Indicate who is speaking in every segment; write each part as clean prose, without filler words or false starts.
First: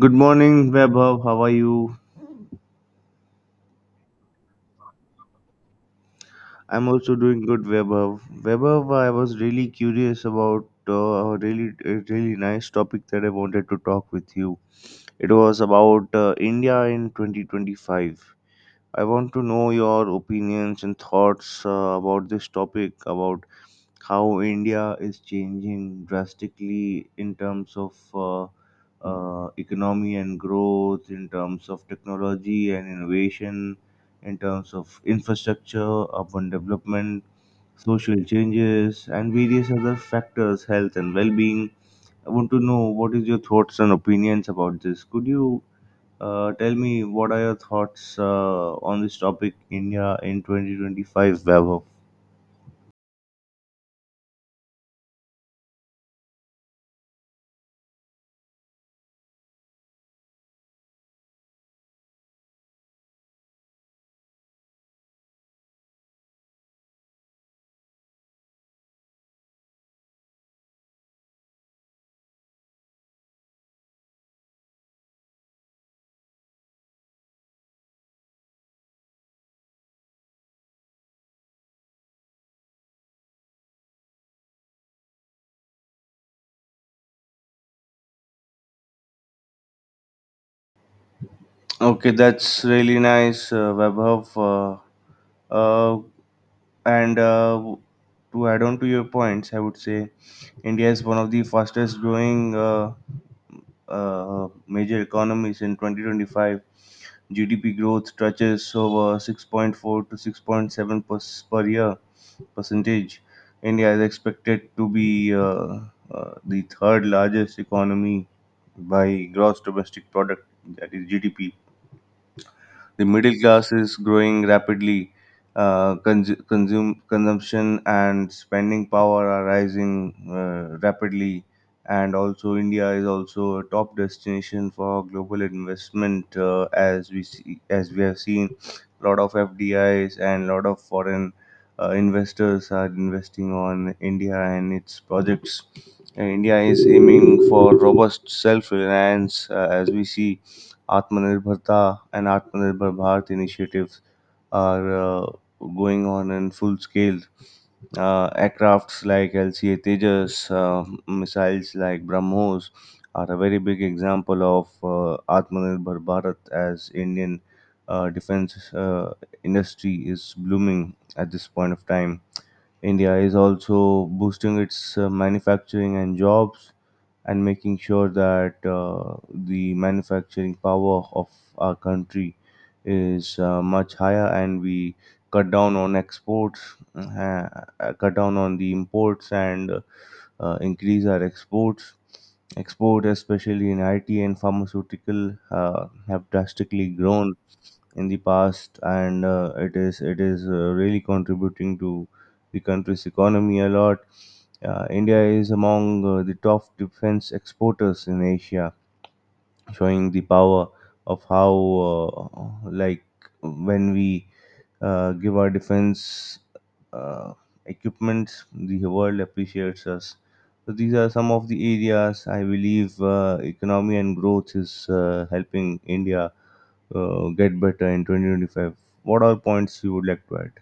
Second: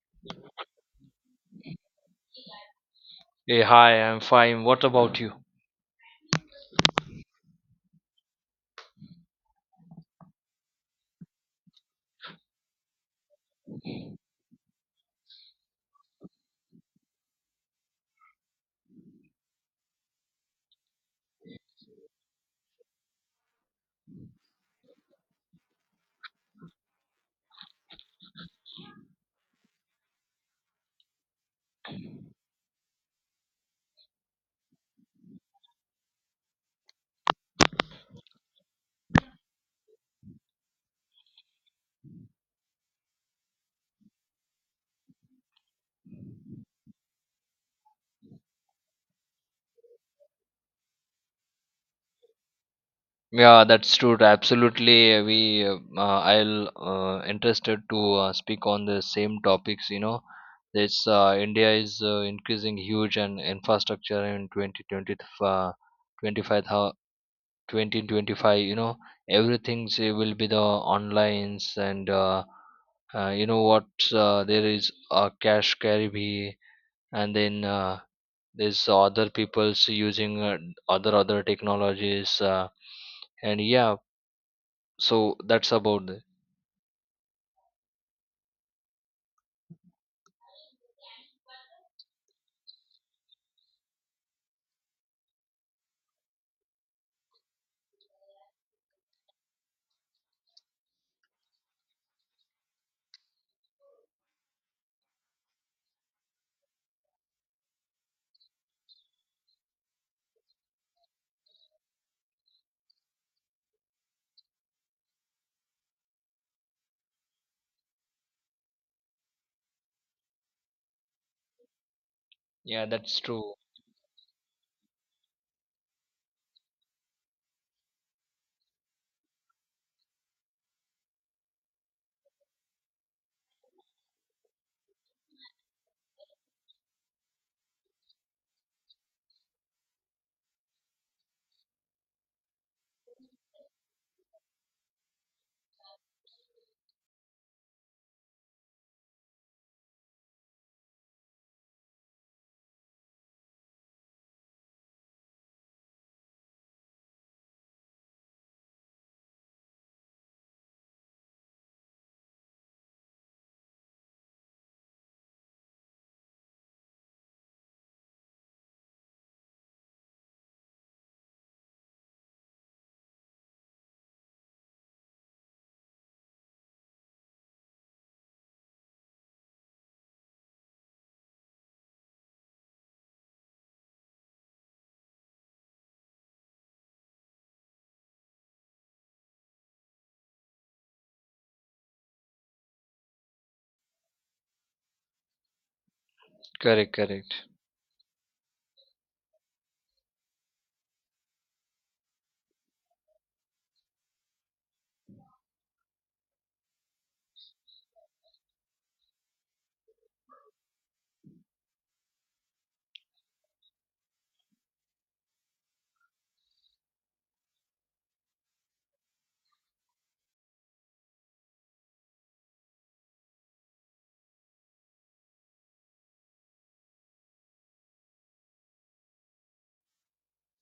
Speaker 1: Good morning, Vaibhav. How are you?
Speaker 2: Hey, hi, I'm fine. What about you?
Speaker 1: I'm also doing good, Vaibhav. Vaibhav, I was really curious about a really nice topic that I wanted to talk with you. It was about India in 2025. I want to know your opinions and thoughts about this topic, about how India is changing drastically in terms of economy and growth, in terms of technology and innovation, in terms of infrastructure, urban development, social changes, and various other factors, health and well being. I want to know what is your thoughts and opinions about this. Could you tell me what are your thoughts on this topic, India in 2025, Vaibhav?
Speaker 2: Yeah, that's true. Absolutely. We, I'll interested to speak on the same topics. You know, this India is increasing huge and infrastructure in 2020, uh, 25, thou- 2025. You know, everything will be the onlines and you know what there is a cash carry bhi and then there's other people's using uh, other technologies and yeah, so that's about it.
Speaker 1: Okay, that's really nice, Vaibhav. Uh, and to add on to your points, I would say India is one of the fastest growing major economies in 2025. GDP growth touches over 6.4 to 6.7 per year percentage. India is expected to be the third largest economy by gross domestic product, that is GDP.
Speaker 2: Yeah,
Speaker 1: The
Speaker 2: that's
Speaker 1: middle
Speaker 2: true.
Speaker 1: class is growing rapidly. Cons- consume consumption and spending power are rising rapidly, and also India is also a top destination for global investment. As we have seen, a lot of FDIs and a lot of foreign investors are investing on India and its projects. And India is aiming for robust self-reliance, as we see Atmanirbharta and Atmanirbhar Bharat initiatives are going on in full scale. Aircrafts like LCA Tejas, missiles like BrahMos are a very big example of Atmanirbhar Bharat as Indian defense industry is blooming at this point of time. India is also boosting its manufacturing and jobs and making sure that the manufacturing power of our country is much higher, and we cut down on exports, uh, cut down on the imports, and increase our exports export especially in IT and pharmaceutical have drastically
Speaker 2: Correct,
Speaker 1: grown
Speaker 2: correct.
Speaker 1: in the past. And it is really contributing to the country's economy a lot. India is among the top defense exporters in Asia, showing the power of how, like, when we give our defense uh, equipment, the world appreciates us. So these are some of the areas I believe economy and growth is helping India get better in 2025. What are points you would like to add?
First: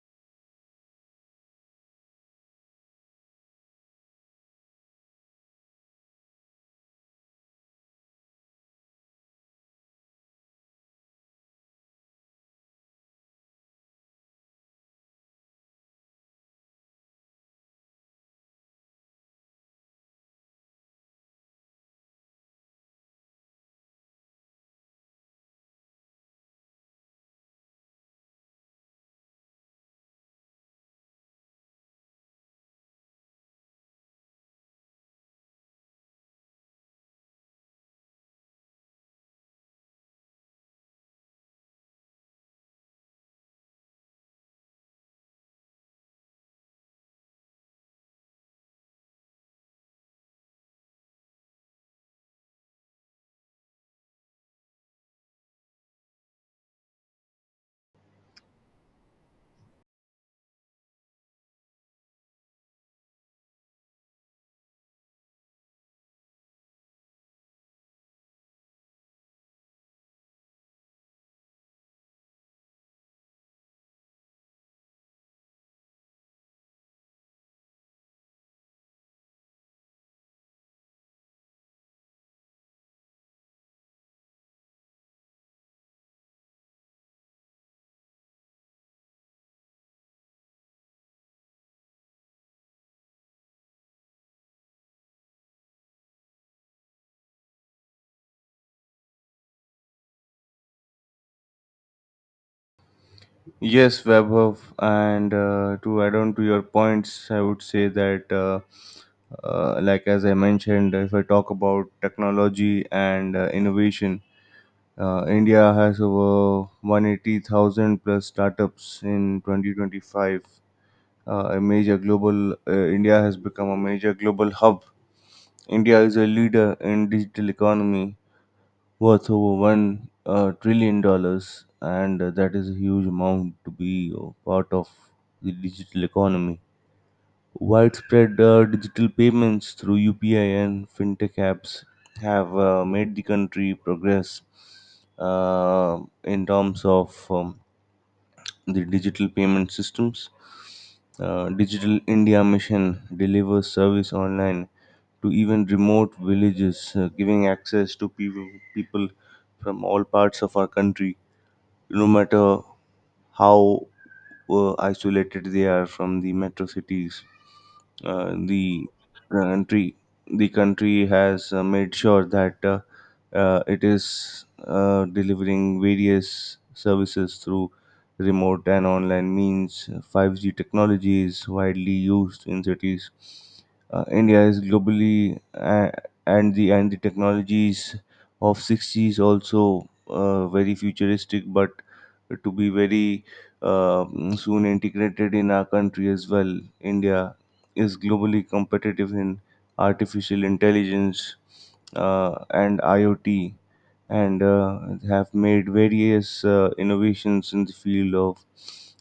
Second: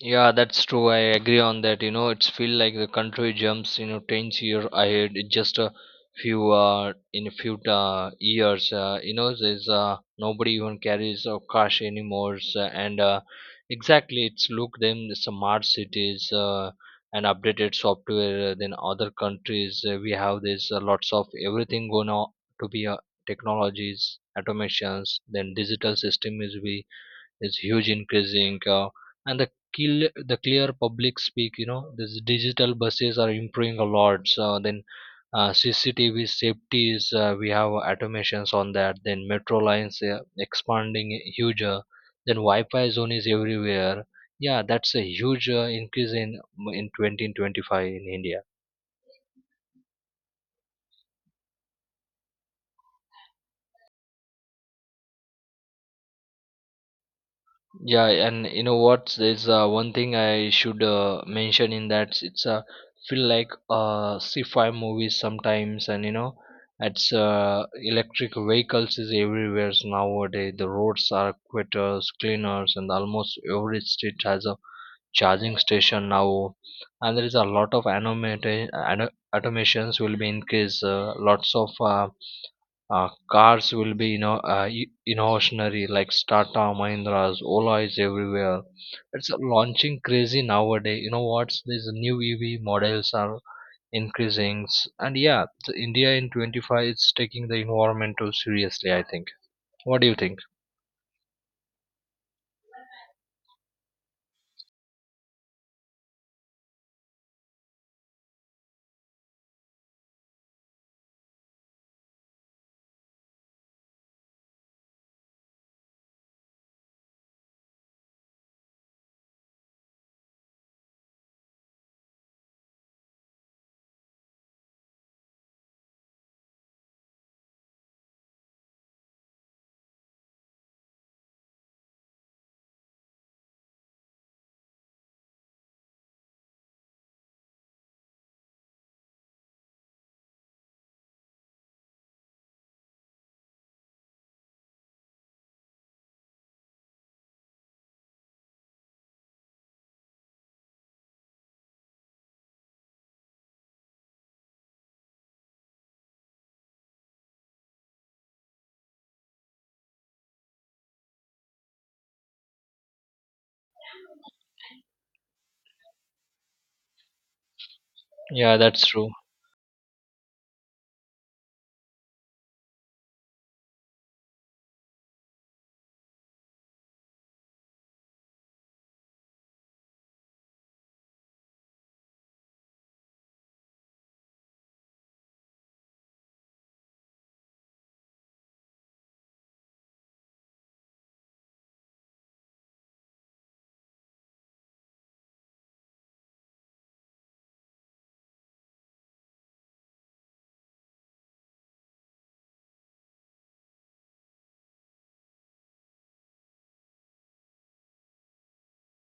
Speaker 2: Yeah, that's true. I agree on that. You know, it's feel like the country jumps, you know, 10-year ahead in just a few years. You know, there's nobody even carries a cash anymore. So, and exactly, it's look them the smart cities and updated software than other countries. We have this lots of everything going on to be technologies, automations, then digital system is we is huge increasing, and the kill the clear public speak, you know this digital buses are improving a lot. So then CCTV safety is we have automations on that, then metro lines expanding huger, then wi-fi zone is everywhere. Yeah, that's a huge increase in 2025 in India. Yeah, and you know what? There's one thing I should mention in that. It's feel like sci-fi movies sometimes, and you know, it's electric vehicles is everywhere nowadays. The roads are quicker, cleaners, and almost every street has a charging station now. And there is a lot of automations will be increased. Lots of cars will be, you know, innovationary like Tata, Mahindras, Ola is everywhere. It's launching crazy nowadays. You know what's these new EV models are increasing and yeah, the India in 25 is taking the environmental seriously, I think. What do you think?
Speaker 1: Yes, Vaibhav, and to add on to your points, I would say that. Like as I mentioned, if I talk about technology and innovation, India has over 180,000 plus startups in 2025. A major global India has become a major global hub. India is a leader in digital economy worth over one $1 trillion, and that is a huge amount to be part of the digital economy. Widespread digital payments through UPI and fintech apps have made the country progress in terms of the digital payment systems. Digital India Mission delivers service online to even remote villages, giving access to people from all parts of our country, no matter how isolated they are from the metro cities. uh,
Speaker 2: Yeah, that's
Speaker 1: the
Speaker 2: true.
Speaker 1: country the country has made sure that it is delivering various services through remote and online means. 5G technology is widely used in cities. India is globally and the technologies of 6G is also very futuristic, but to be very uh, soon integrated in our country as well. India is globally competitive in artificial intelligence and IoT, and have made various innovations in the field of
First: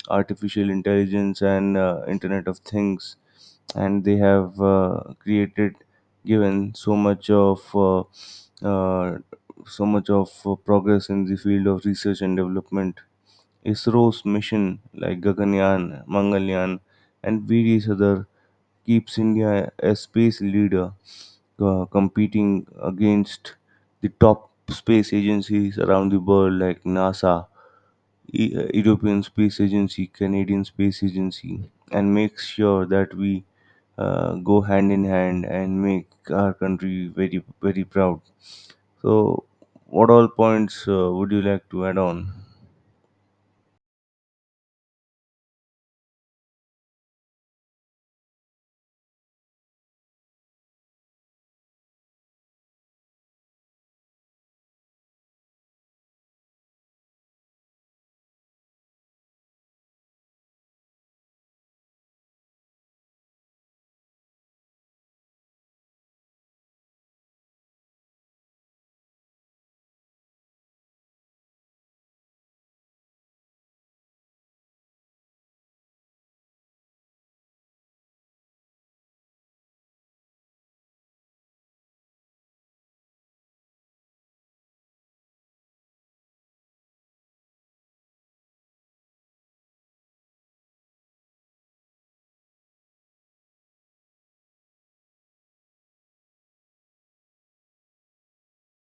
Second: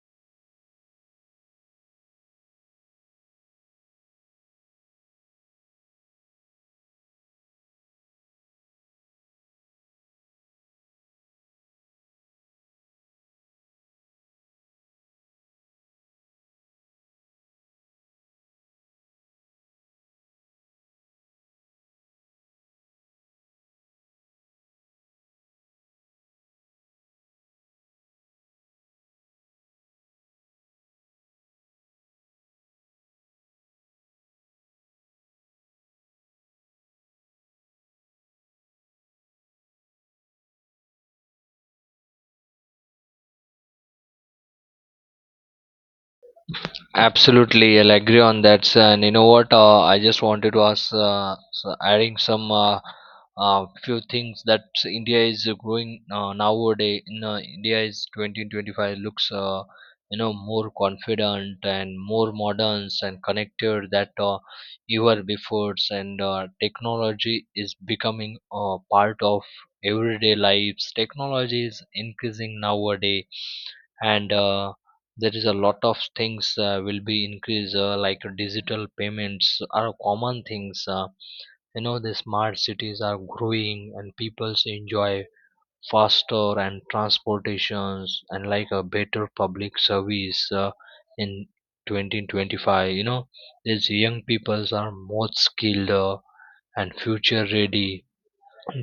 Speaker 1: artificial intelligence and Internet of Things, and they have created, given uh, so much of progress in the field of research and development. ISRO's mission, like Gaganyaan, Mangalyaan, and various other keeps India a space leader, competing against the top space agencies around the world like NASA, European Space Agency, Canadian Space Agency, and makes sure that we go hand in hand and make our country very, very proud. So, what all points would you like to add on?
Speaker 2: Absolutely, I'll agree on that, sir. And you know what? I just wanted to ask, so adding some few things that India is growing nowadays. In India is 2025 looks, you know, more confident and more modern and connected that ever before. And technology is becoming a part of everyday lives. Technology is increasing nowadays, and there is a lot of things will be increased, like digital payments are common things, you know. The smart cities are growing and people enjoy faster and transportations, and like a better public service in 2025. You know, these young peoples are more skilled and future ready.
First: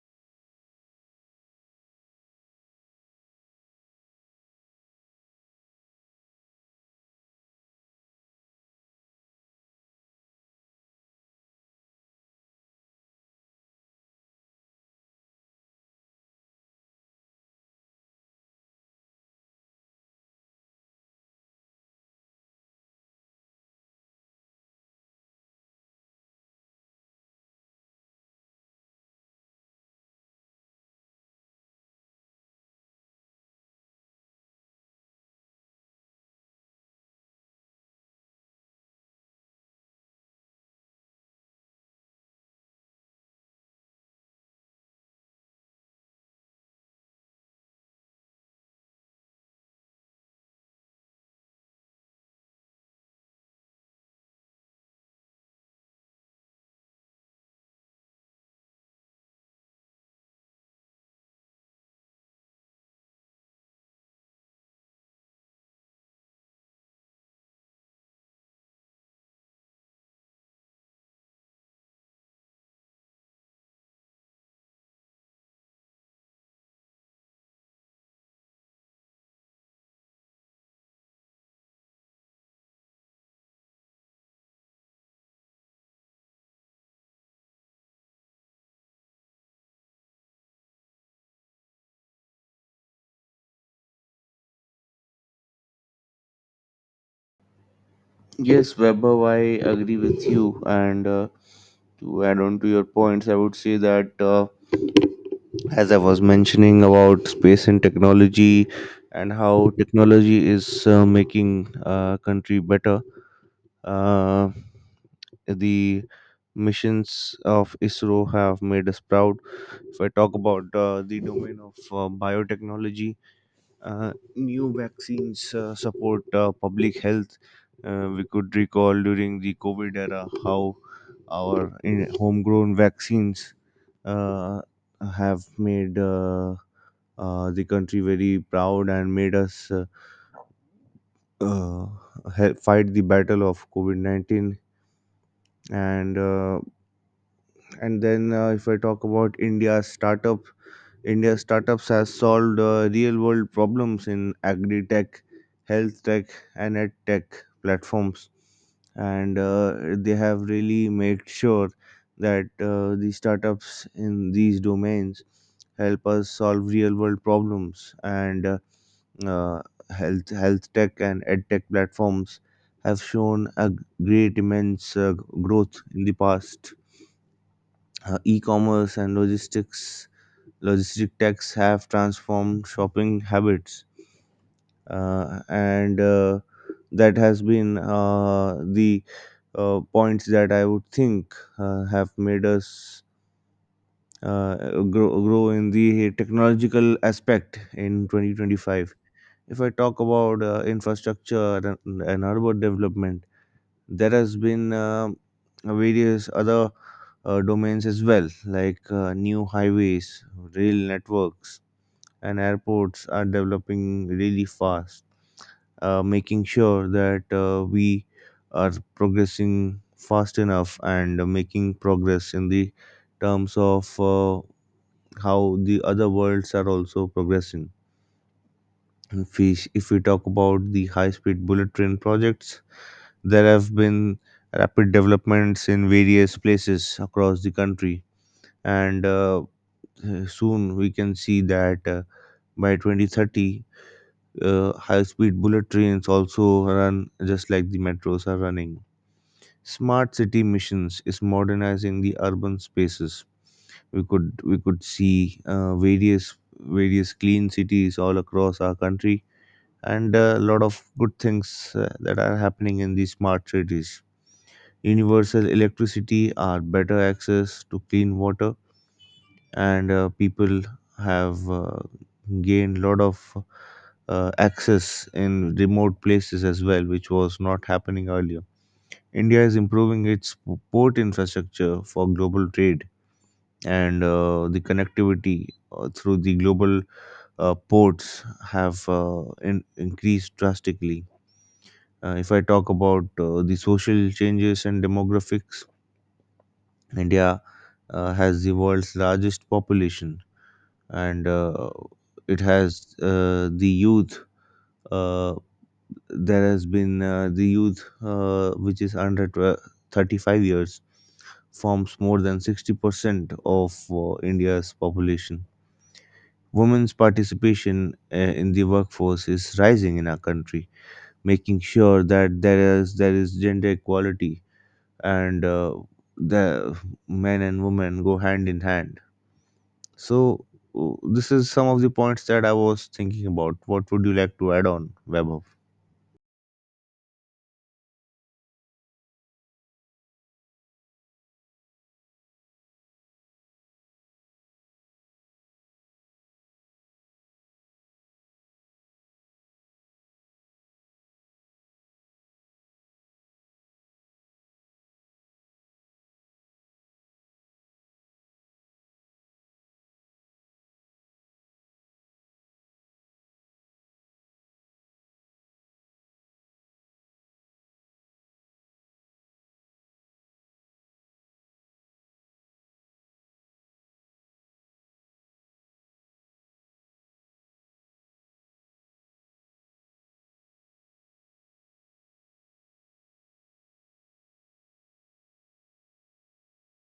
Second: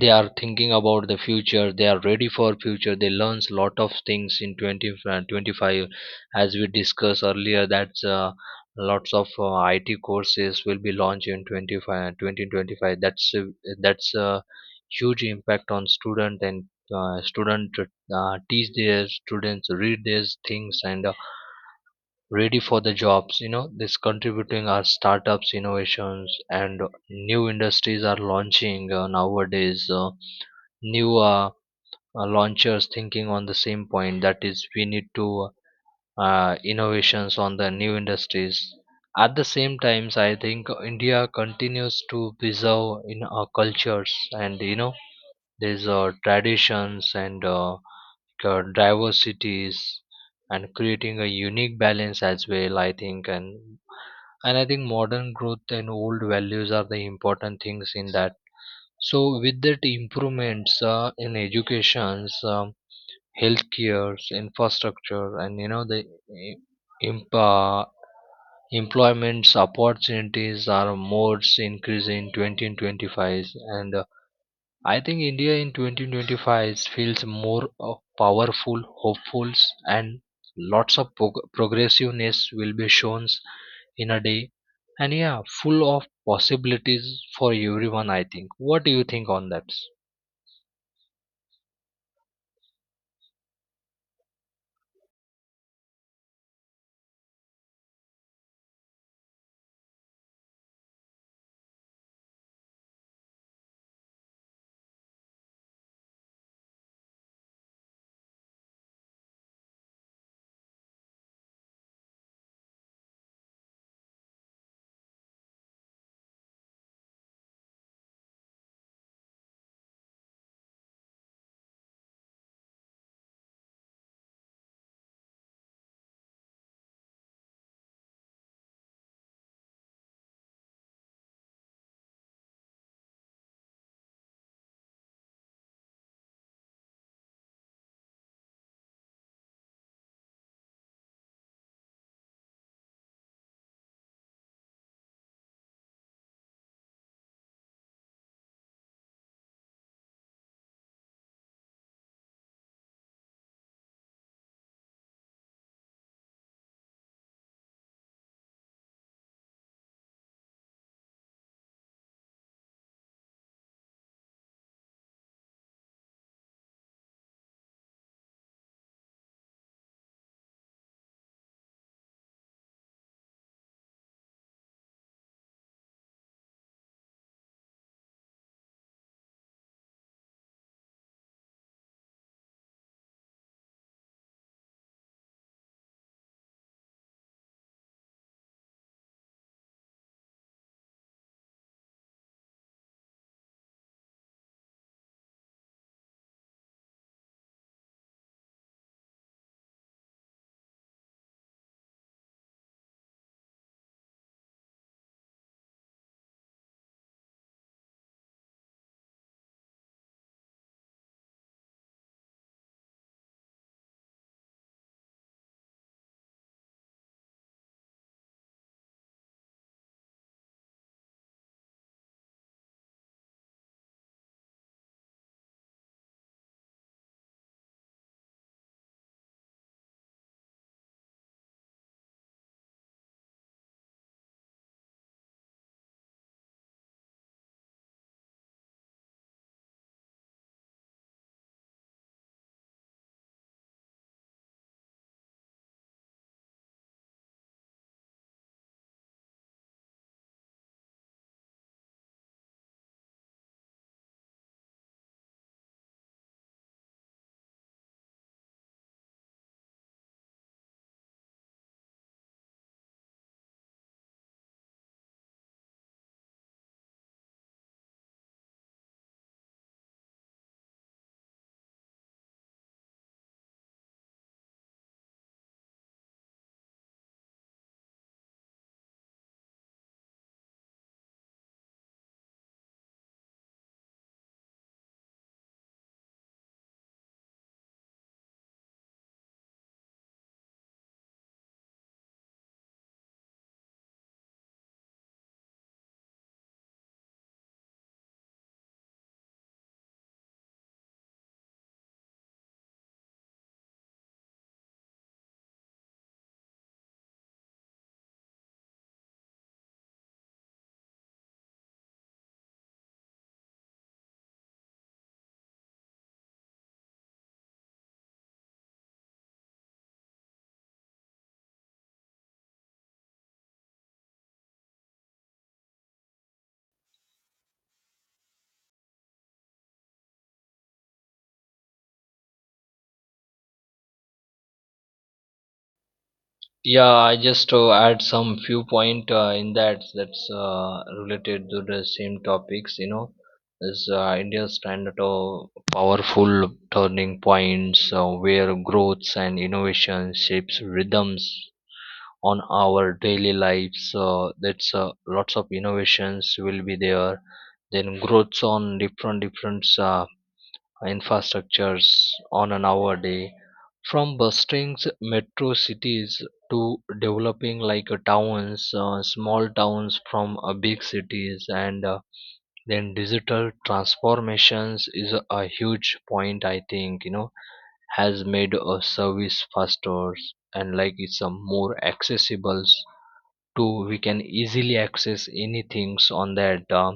Speaker 2: They are thinking about the future, they are ready for future. They learns lot of things in 20 uh, 25, as we discussed earlier. That's lots of IT courses will be launched in 25 2025. That's a huge impact on student teach their students, read their things, and ready for the jobs, you know. This contributing our startups, innovations, and new industries are launching nowadays. New launchers thinking on the same point, that is we need to innovations on the new industries. At the same times, I think India continues to preserve in our cultures, and you know, there's traditions and diversities, and creating a unique balance as well, I think. And I think modern growth and old values are the important things in that. So with that improvements in educations, healthcare, infrastructure, and you know, the em- uh, employment opportunities are more increasing in 2025. And I think India in 2025 feels more powerful, hopeful, and lots of progressiveness will be shown in a day. And yeah, full of possibilities for everyone, I think. What do you think on that?
Speaker 1: Yes, Webber, I agree with you. And to add on to your points, I would say that. As I was mentioning about space and technology and how technology is making a country better. Uh, the missions of ISRO have made us proud. If I talk about the domain of biotechnology, new vaccines support public health. We could recall during the COVID era how our homegrown vaccines uh, have made. The country very proud and made us uh, fight the battle of COVID 19. And uh, and then if I talk about India's startup, India's startups has solved real world problems in agri tech, health tech, and ed tech platforms, and they have really made sure that the startups in these domains help us solve real world problems, and uh, health tech and edtech platforms have shown a great immense growth in the past. E-commerce and logistics logistic techs have transformed shopping habits, and that has been the points that I would think have made us uh, grow in the technological aspect in 2025. If I talk about infrastructure and urban development, there has been various other domains as well, like new highways, rail networks, and airports are developing really fast, making sure that we are progressing fast enough and making progress in the terms of uh, how the other worlds are also progressing. Fish If we talk about the high speed bullet train projects, there have been rapid developments in various places across the country, and soon we can see that by 2030 high speed bullet trains also run just like the metros are running. Smart city missions is modernizing the urban spaces. We could see uh, various various clean cities all across our country, and a lot of good things that are happening in these smart cities. Universal electricity are better access to clean water, and people have gained lot of access in remote places as well, which was not happening earlier. India is improving its port infrastructure for global trade, and the connectivity through the global ports have increased drastically. If I talk about the social changes and demographics, India has the world's largest population, and it has the youth. Uh, there has been the youth, which is under 12 35 years, forms more than 60% of India's population. Women's participation in the workforce is rising in our country, making sure that there is gender equality, and the men and women go hand in hand. So this is some of the points that I was thinking about. What would you like to add on, Vaibhav?
Speaker 2: Yeah, I just add some few point in that, that's related to the same topics. You know, is India's standard of powerful turning points where growths and innovation shapes rhythms on our daily lives. That's Lots of innovations will be there. Then growths on different different infrastructures on an hour day, from bustling metro cities to developing like towns, small towns, from big cities. And Then digital transformations is a huge point, I think. You know, has made a service faster and like it's a more accessible. To we can easily access anything on that,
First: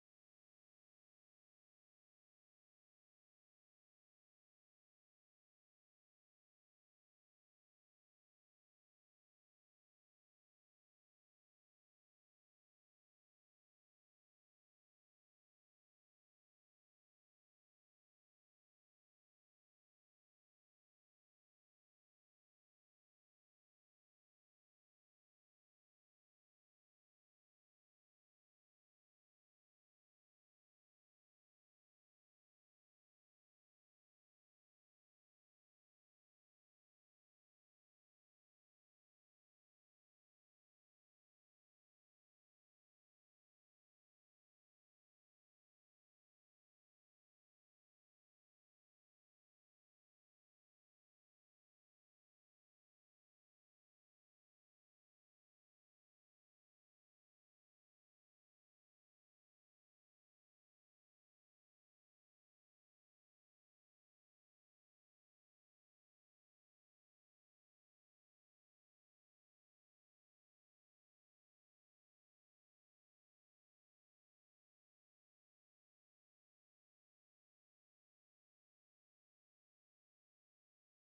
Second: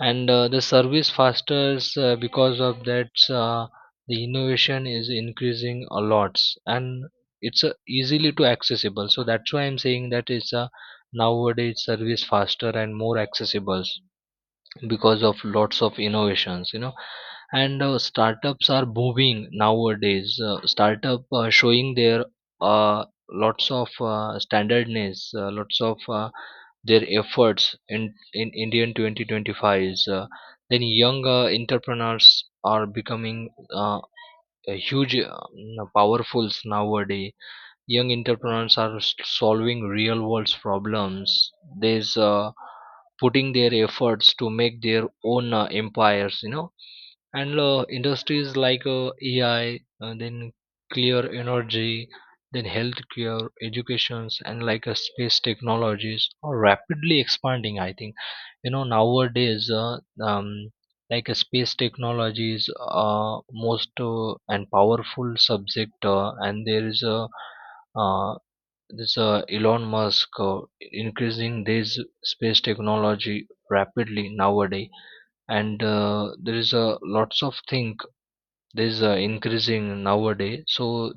Speaker 2: and the service fasters because of that, the innovation is increasing a lot, and it's easily to accessible. So that's why I'm saying that it's a nowadays service faster and more accessible because of lots of innovations, you know. And Startups are booming nowadays. Startup showing their uh, lots of standardness, lots of their efforts in Indian 2025 is then young entrepreneurs are becoming a huge powerfuls nowadays. Young entrepreneurs are solving real world problems. There's putting their efforts to make their own empires, you know. And industries like AI, then clear energy, then healthcare, educations, and like space technologies are rapidly expanding, I think. You know nowadays, like space technologies are most and powerful subject, and there is a uh, this Elon Musk increasing this space technology rapidly nowadays. And there is a lots of things, this is increasing nowadays. So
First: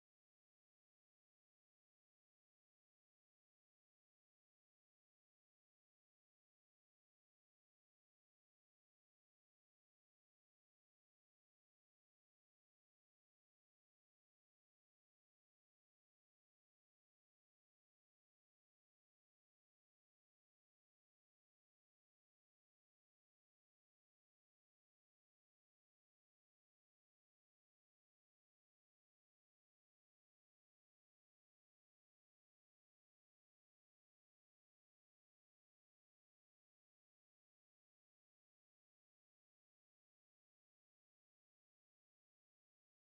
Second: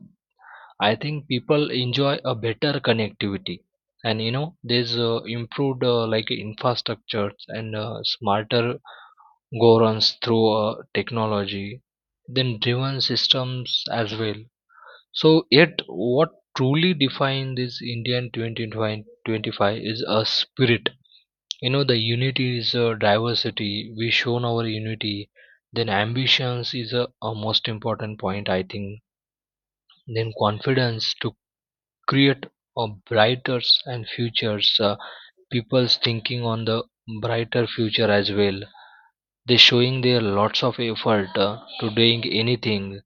Speaker 2: I think people enjoy a better connectivity, and you know, there's improved like infrastructures and smarter governance through technology, then driven systems as well. So yet, what truly defines this Indian 2025 is a spirit. You know, the unity is a diversity. We shown our unity. Then ambitions is a most important point, I think. Then confidence to create a brighter and futures, people's thinking on the brighter future as well. They showing their lots of effort to doing anything.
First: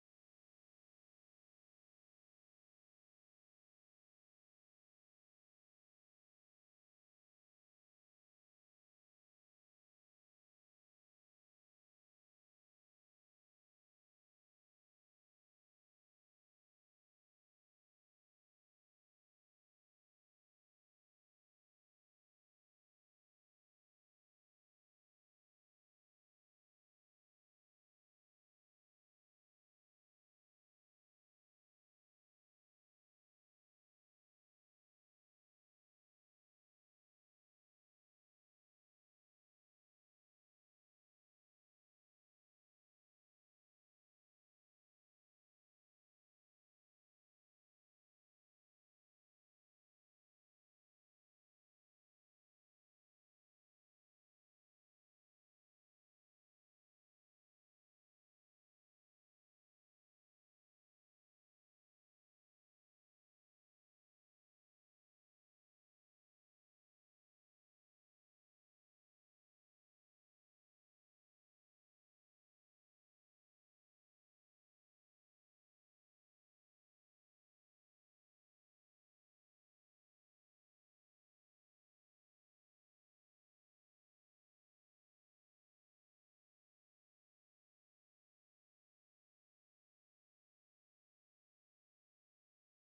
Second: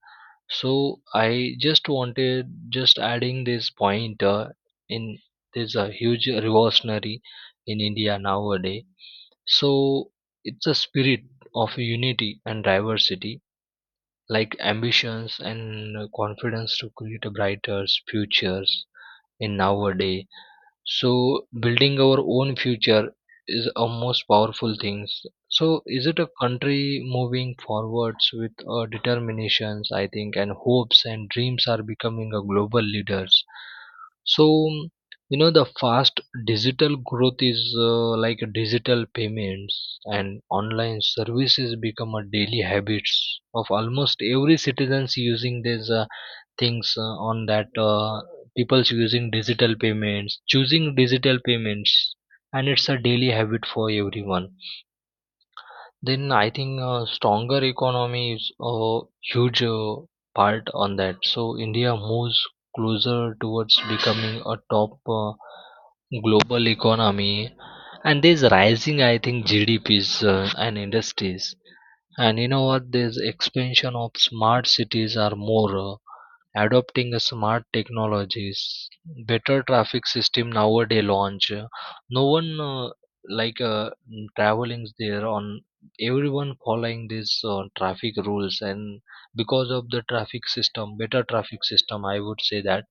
Speaker 2: So I just wanted just adding this point in there's a huge revolutionary in India nowadays. So it's a spirit of unity and diversity, like ambitions and confidence to create a brighter futures in nowadays. So building our own future is a most powerful things. So is it a country moving forwards with determinations, I think, and hopes and dreams are becoming a global leaders. So you know, the fast digital growth is like digital payments and online services become a daily habits of almost every citizens using this things on that, people's using digital payments, choosing digital payments, and it's a daily habit for everyone. Then I think stronger economy is a huge part on that. So India moves closer towards becoming a top global economy, and there's rising, I think, GDPs and industries. And you know what? There's expansion of smart cities are more adopting a smart technologies, better traffic system nowadays. Launch no one like traveling there on everyone following these traffic rules, and because of the traffic system, better traffic system, I would say that.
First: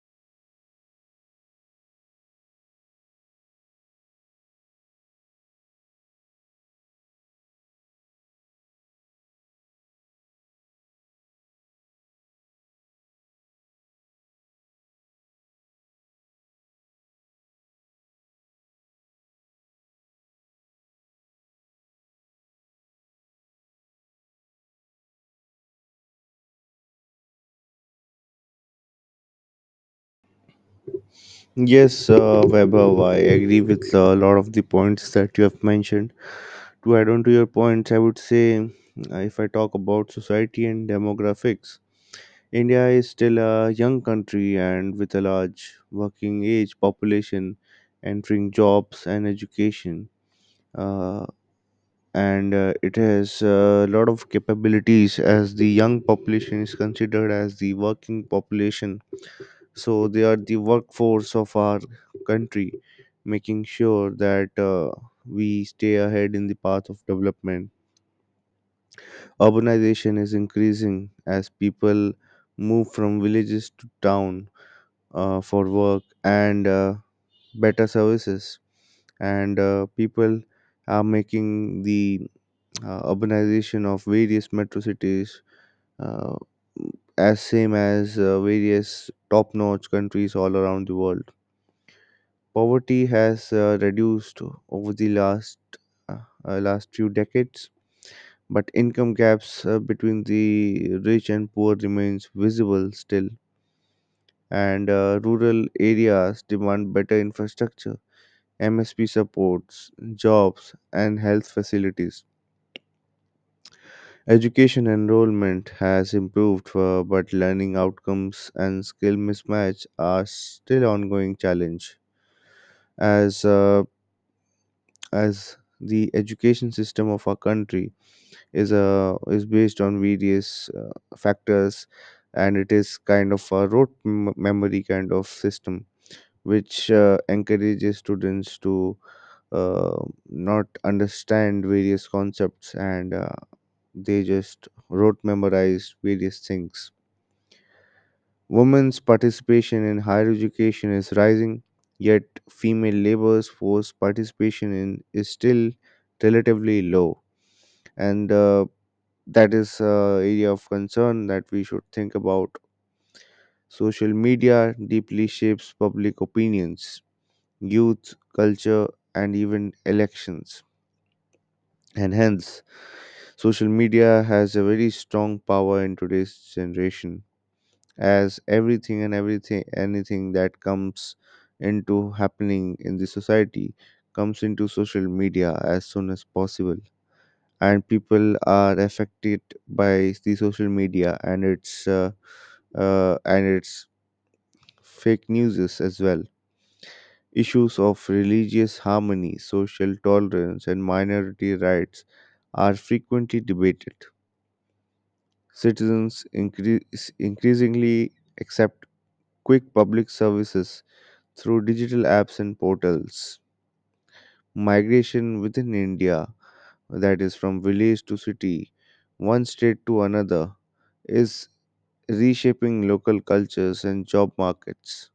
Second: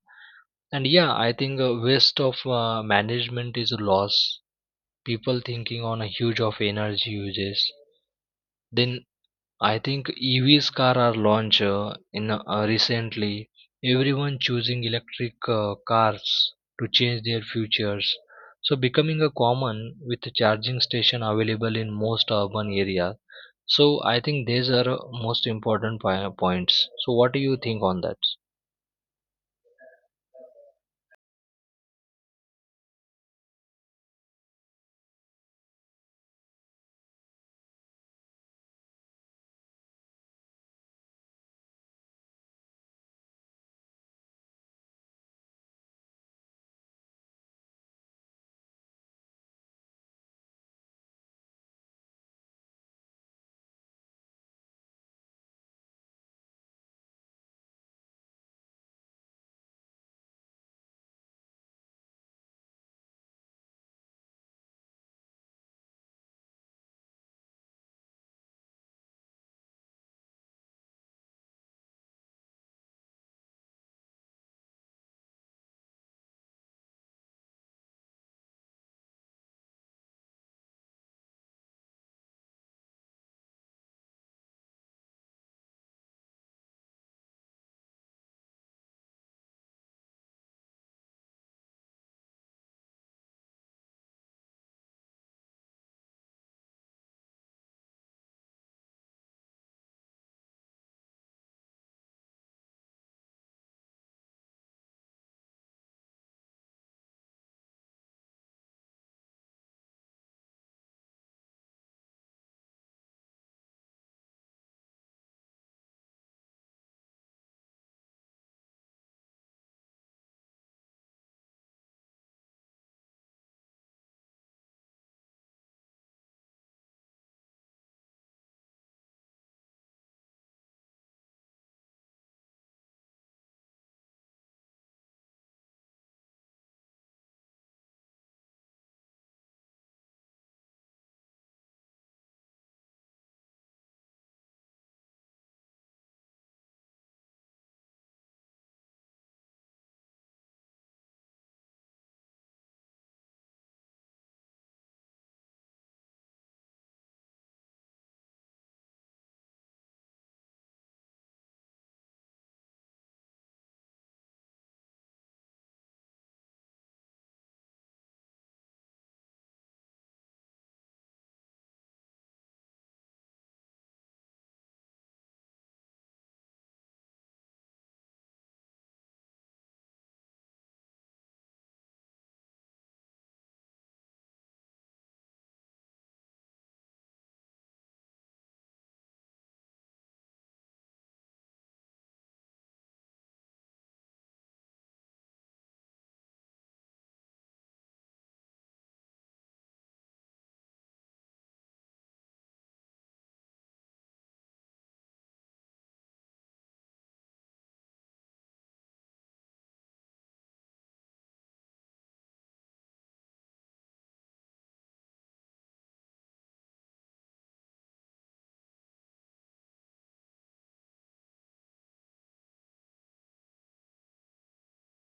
Speaker 2: And yeah, I think waste of management is a loss. People thinking on a huge of energy uses. Then I think EVs car are launched in recently. Everyone choosing electric cars to change their futures. So becoming a common with the charging station available in most urban areas. So I think these are most important points. So what do you think on that?
Speaker 1: Yes, Vaibhav, I agree with a lot of the points that you have mentioned. To add on to your points, I would say if I talk about society and demographics, India is still a young country and with a large working age population entering jobs and education. Uh, and it has a lot of capabilities as the young population is considered as the working population, so they are the workforce of our country, making sure that we stay ahead in the path of development. Urbanization is increasing as people move from villages to town for work and better services, and people are making the urbanization of various metro cities, uh, as same as various top-notch countries all around the world. Poverty has reduced over the uh, last few decades, but income gaps between the rich and poor remains visible still. And rural areas demand better infrastructure, MSP supports, jobs, and health facilities. Education enrollment has improved, but learning outcomes and skill mismatch are still ongoing challenge. As uh, as the education system of our country is based on various factors, and it is kind of a rote memory kind of system which encourages students to uh, not understand various concepts, and they just rote memorize various things. Women's participation in higher education is rising, yet female labor's force participation in is still relatively low, and that is area of concern that we should think about. Social media deeply shapes public opinions youth, culture, and even elections. And hence, social media has a very strong power in today's generation, as everything and everything anything that comes into happening in the society comes into social media as soon as possible, and people are affected by the social media and its fake news as well. Issues of religious harmony, social tolerance, and minority rights are frequently debated. Citizens increasingly accept quick public services through digital apps and portals. Migration within India, that is, from village to city, one state to another, is reshaping local cultures and job markets,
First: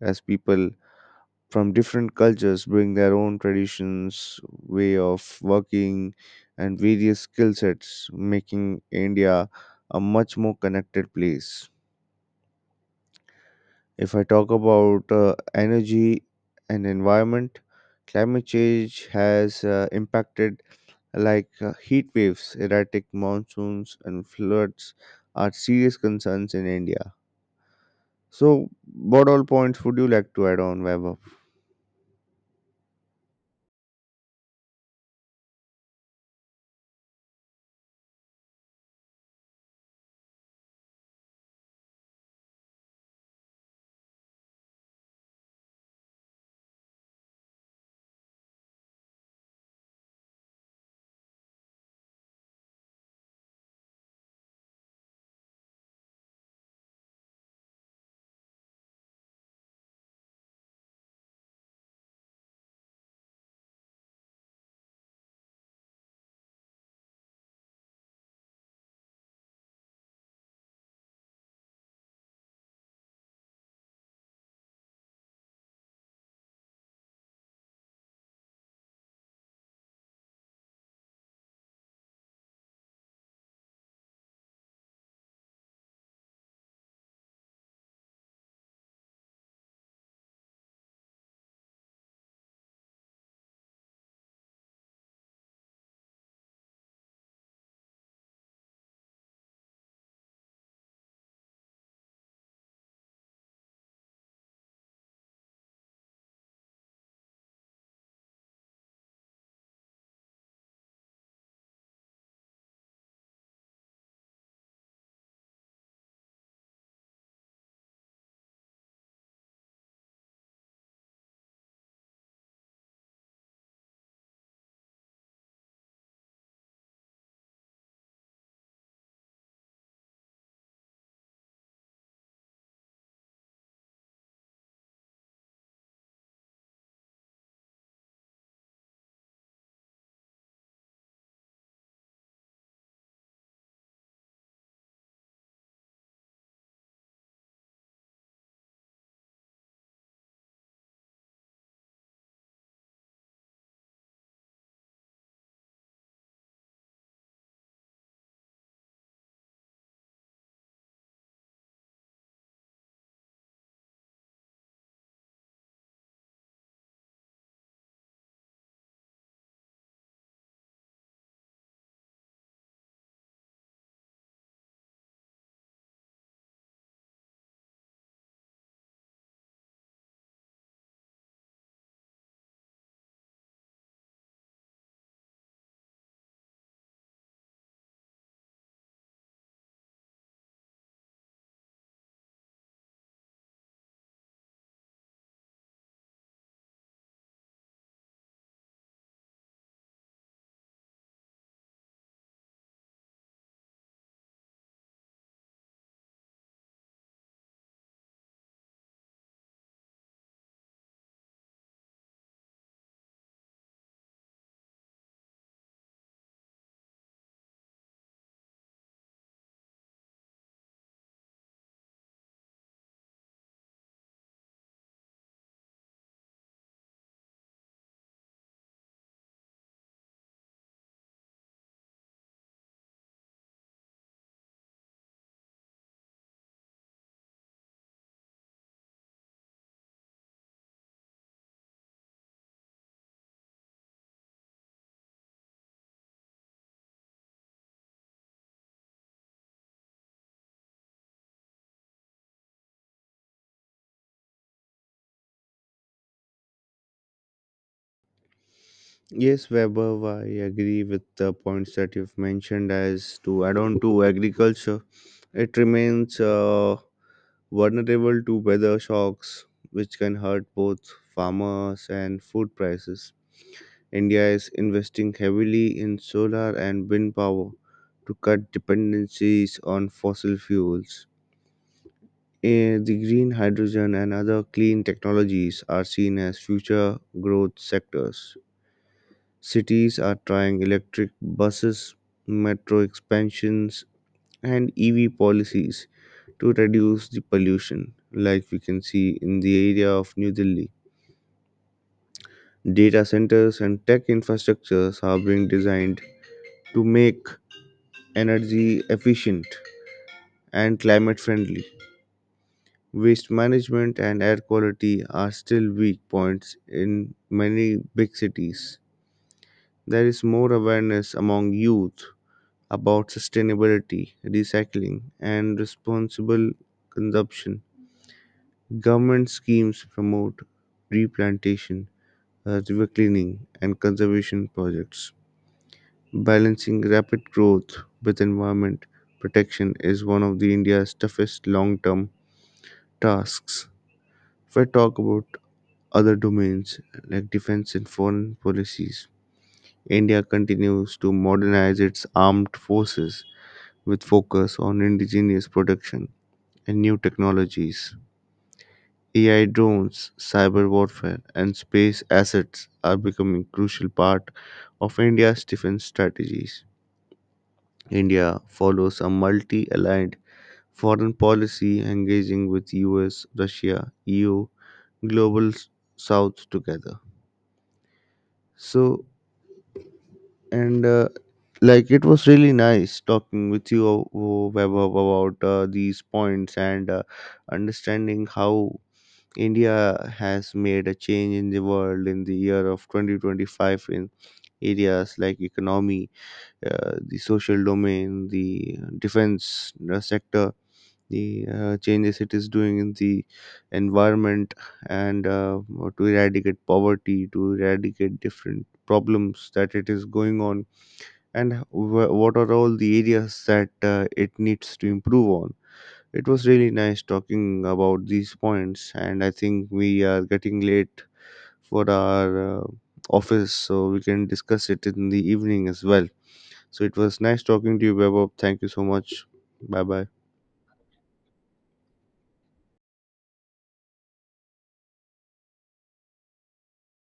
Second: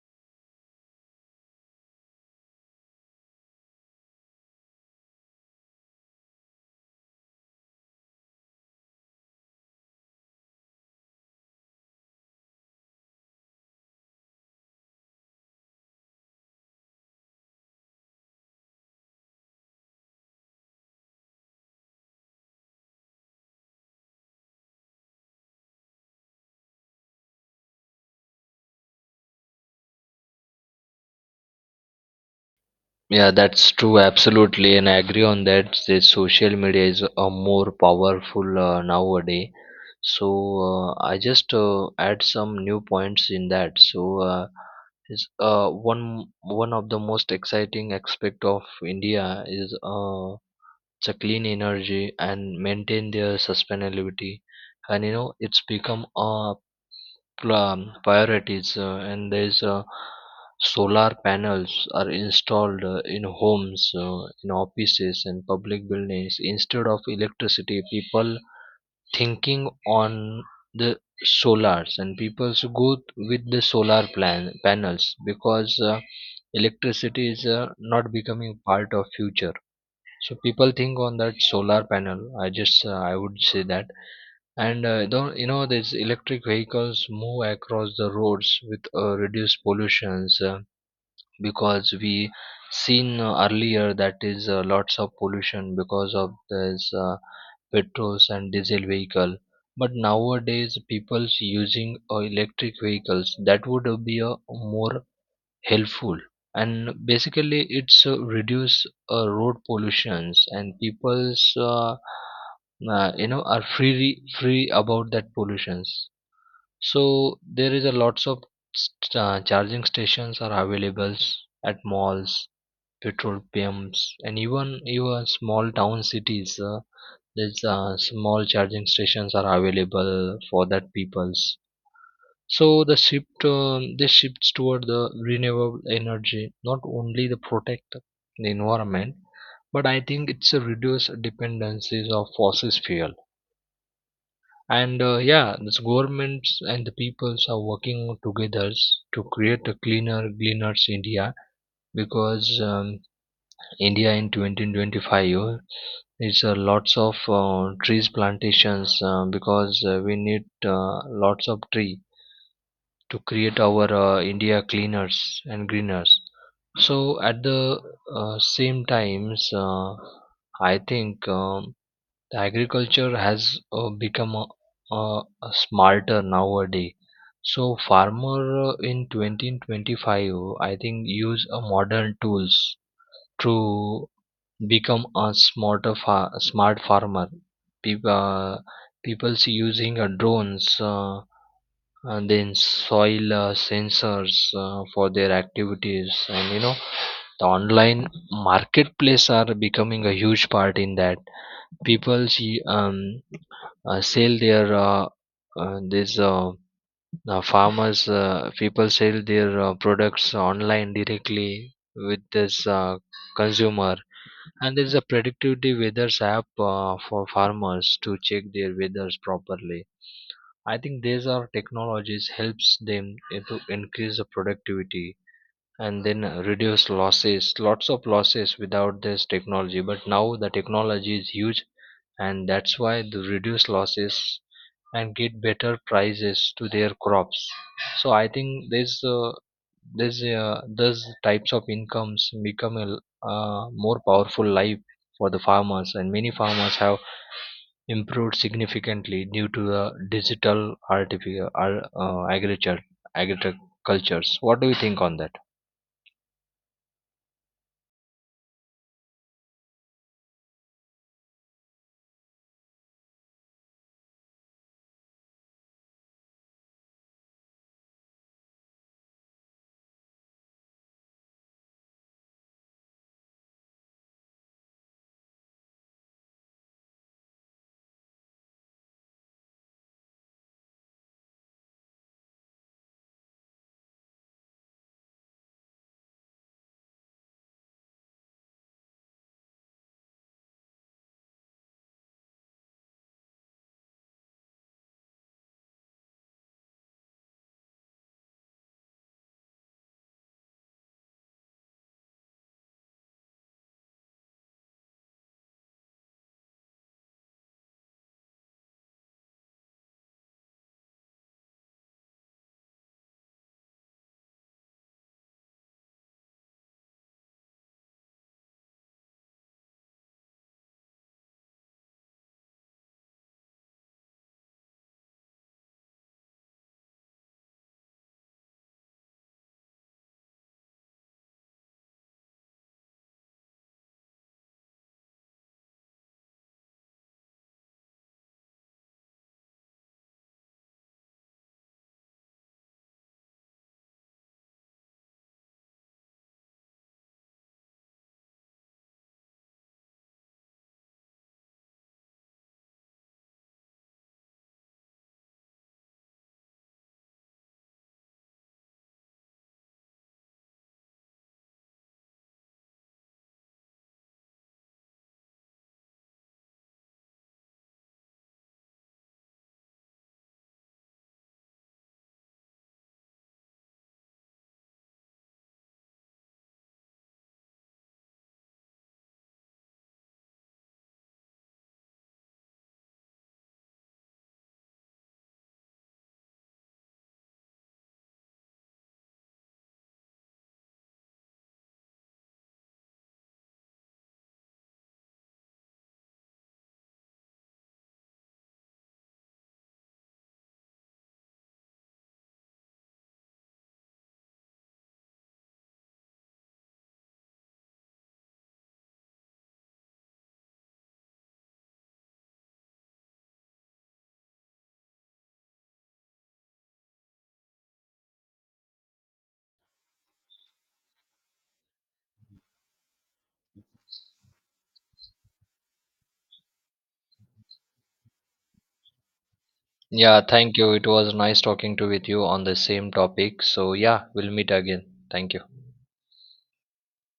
Speaker 1: as people from different cultures bring their own traditions, way of working, and various skill sets, making India a much more connected place. If I talk about energy and environment, climate change has impacted like heat waves, erratic monsoons, and floods are serious concerns in India. So, what all points would you like to add on, Vaibhav?
Speaker 2: Yeah, that's true, absolutely, and I agree on that. The social media is a more powerful nowadays. So I just add some new points in that. So is one of the most exciting aspect of India is it's a clean energy and maintain their sustainability, and you know it's become a priorities. Uh, and there's solar panels are installed in homes, in offices and public buildings. Instead of electricity, people thinking on the solars, and people go with the solar plan panels because electricity is not becoming part of future. So people think on that solar panel, I would say that. And don't, you know, these electric vehicles move across the roads with reduced pollutions, because we seen earlier that is lots of pollution because of this petrols and diesel vehicle. But nowadays, people's using electric vehicles that would be a more helpful, and basically it's reduce road pollutions, and people's, you know, are free about that pollutions. So there is a lots of charging stations are available at malls, petrol pumps, and even small town cities. There's small charging stations are available for that peoples. So the shift, this shifts toward the renewable energy, not only the protect the environment, but I think it's a reduce dependencies of fossil fuel. And yeah, this governments and the peoples are working together to create a cleaner, greener India. Because India in 2025 is lots of trees plantations, because we need lots of tree to create our India cleaners and greeners. So at the same times, I think the agriculture has become a smarter nowadays. So farmer in 2025, I think, use a modern tools to become a smart farmer. People, uh, People's using drones, and then soil sensors for their activities. And you know, the online marketplace are becoming a huge part in that. People see, sell their these Farmers people sell their products online directly with this consumer. And there is a predictive weathers app for farmers to check their weathers properly. I think these are technologies helps them to increase the productivity, and then reduce losses, lots of losses without this technology. But now the technology is huge, and that's why they reduce losses and get better prices to their crops. So I think this this those types of incomes become a more powerful life for the farmers, and many farmers have improved significantly due to the digital artificial agricultures. What do you think on that?
Speaker 1: Yes, Webber, I agree with the points that you've mentioned. As to add on to agriculture, it remains vulnerable to weather shocks, which can hurt both farmers and food prices. India is investing heavily in solar and wind power to cut dependencies on fossil fuels. The green hydrogen and other clean technologies are seen as future growth sectors. Cities are trying electric buses, metro expansions, and EV policies to reduce the pollution, like we can see in the area of New Delhi. Data centers and tech infrastructures are being designed to make energy efficient and climate friendly. Waste management and air quality are still weak points in many big cities. There is more awareness among youth about sustainability, recycling, and responsible consumption. Government schemes promote replantation, river cleaning, and conservation projects. Balancing rapid growth with environment protection is one of the India's toughest long-term tasks. If I talk about other domains like defense and foreign policies, India continues to modernize its armed forces with focus on indigenous production and new technologies. AI drones, cyber warfare, and space assets are becoming crucial part of India's defense strategies. India follows a multi-aligned foreign policy engaging with US, Russia, EU, global s- south together. So and like it was really nice talking with you Vaibhav, about these points and understanding how India has made a change in the world in the year of 2025 in areas like economy, the social domain, the defense sector, the changes it is doing in the environment, and to eradicate poverty, to eradicate different problems that it is going on, and what are all the areas that it needs to improve on. It was really nice talking about these points, and I think we are getting late for our uh, office, so we can discuss it in the evening as well. So it was nice talking to you, Bebop. Thank you so much. Bye bye.
Speaker 2: Yeah, thank you. It was nice talking to with you on the same topic. So yeah, we'll meet again. Thank you.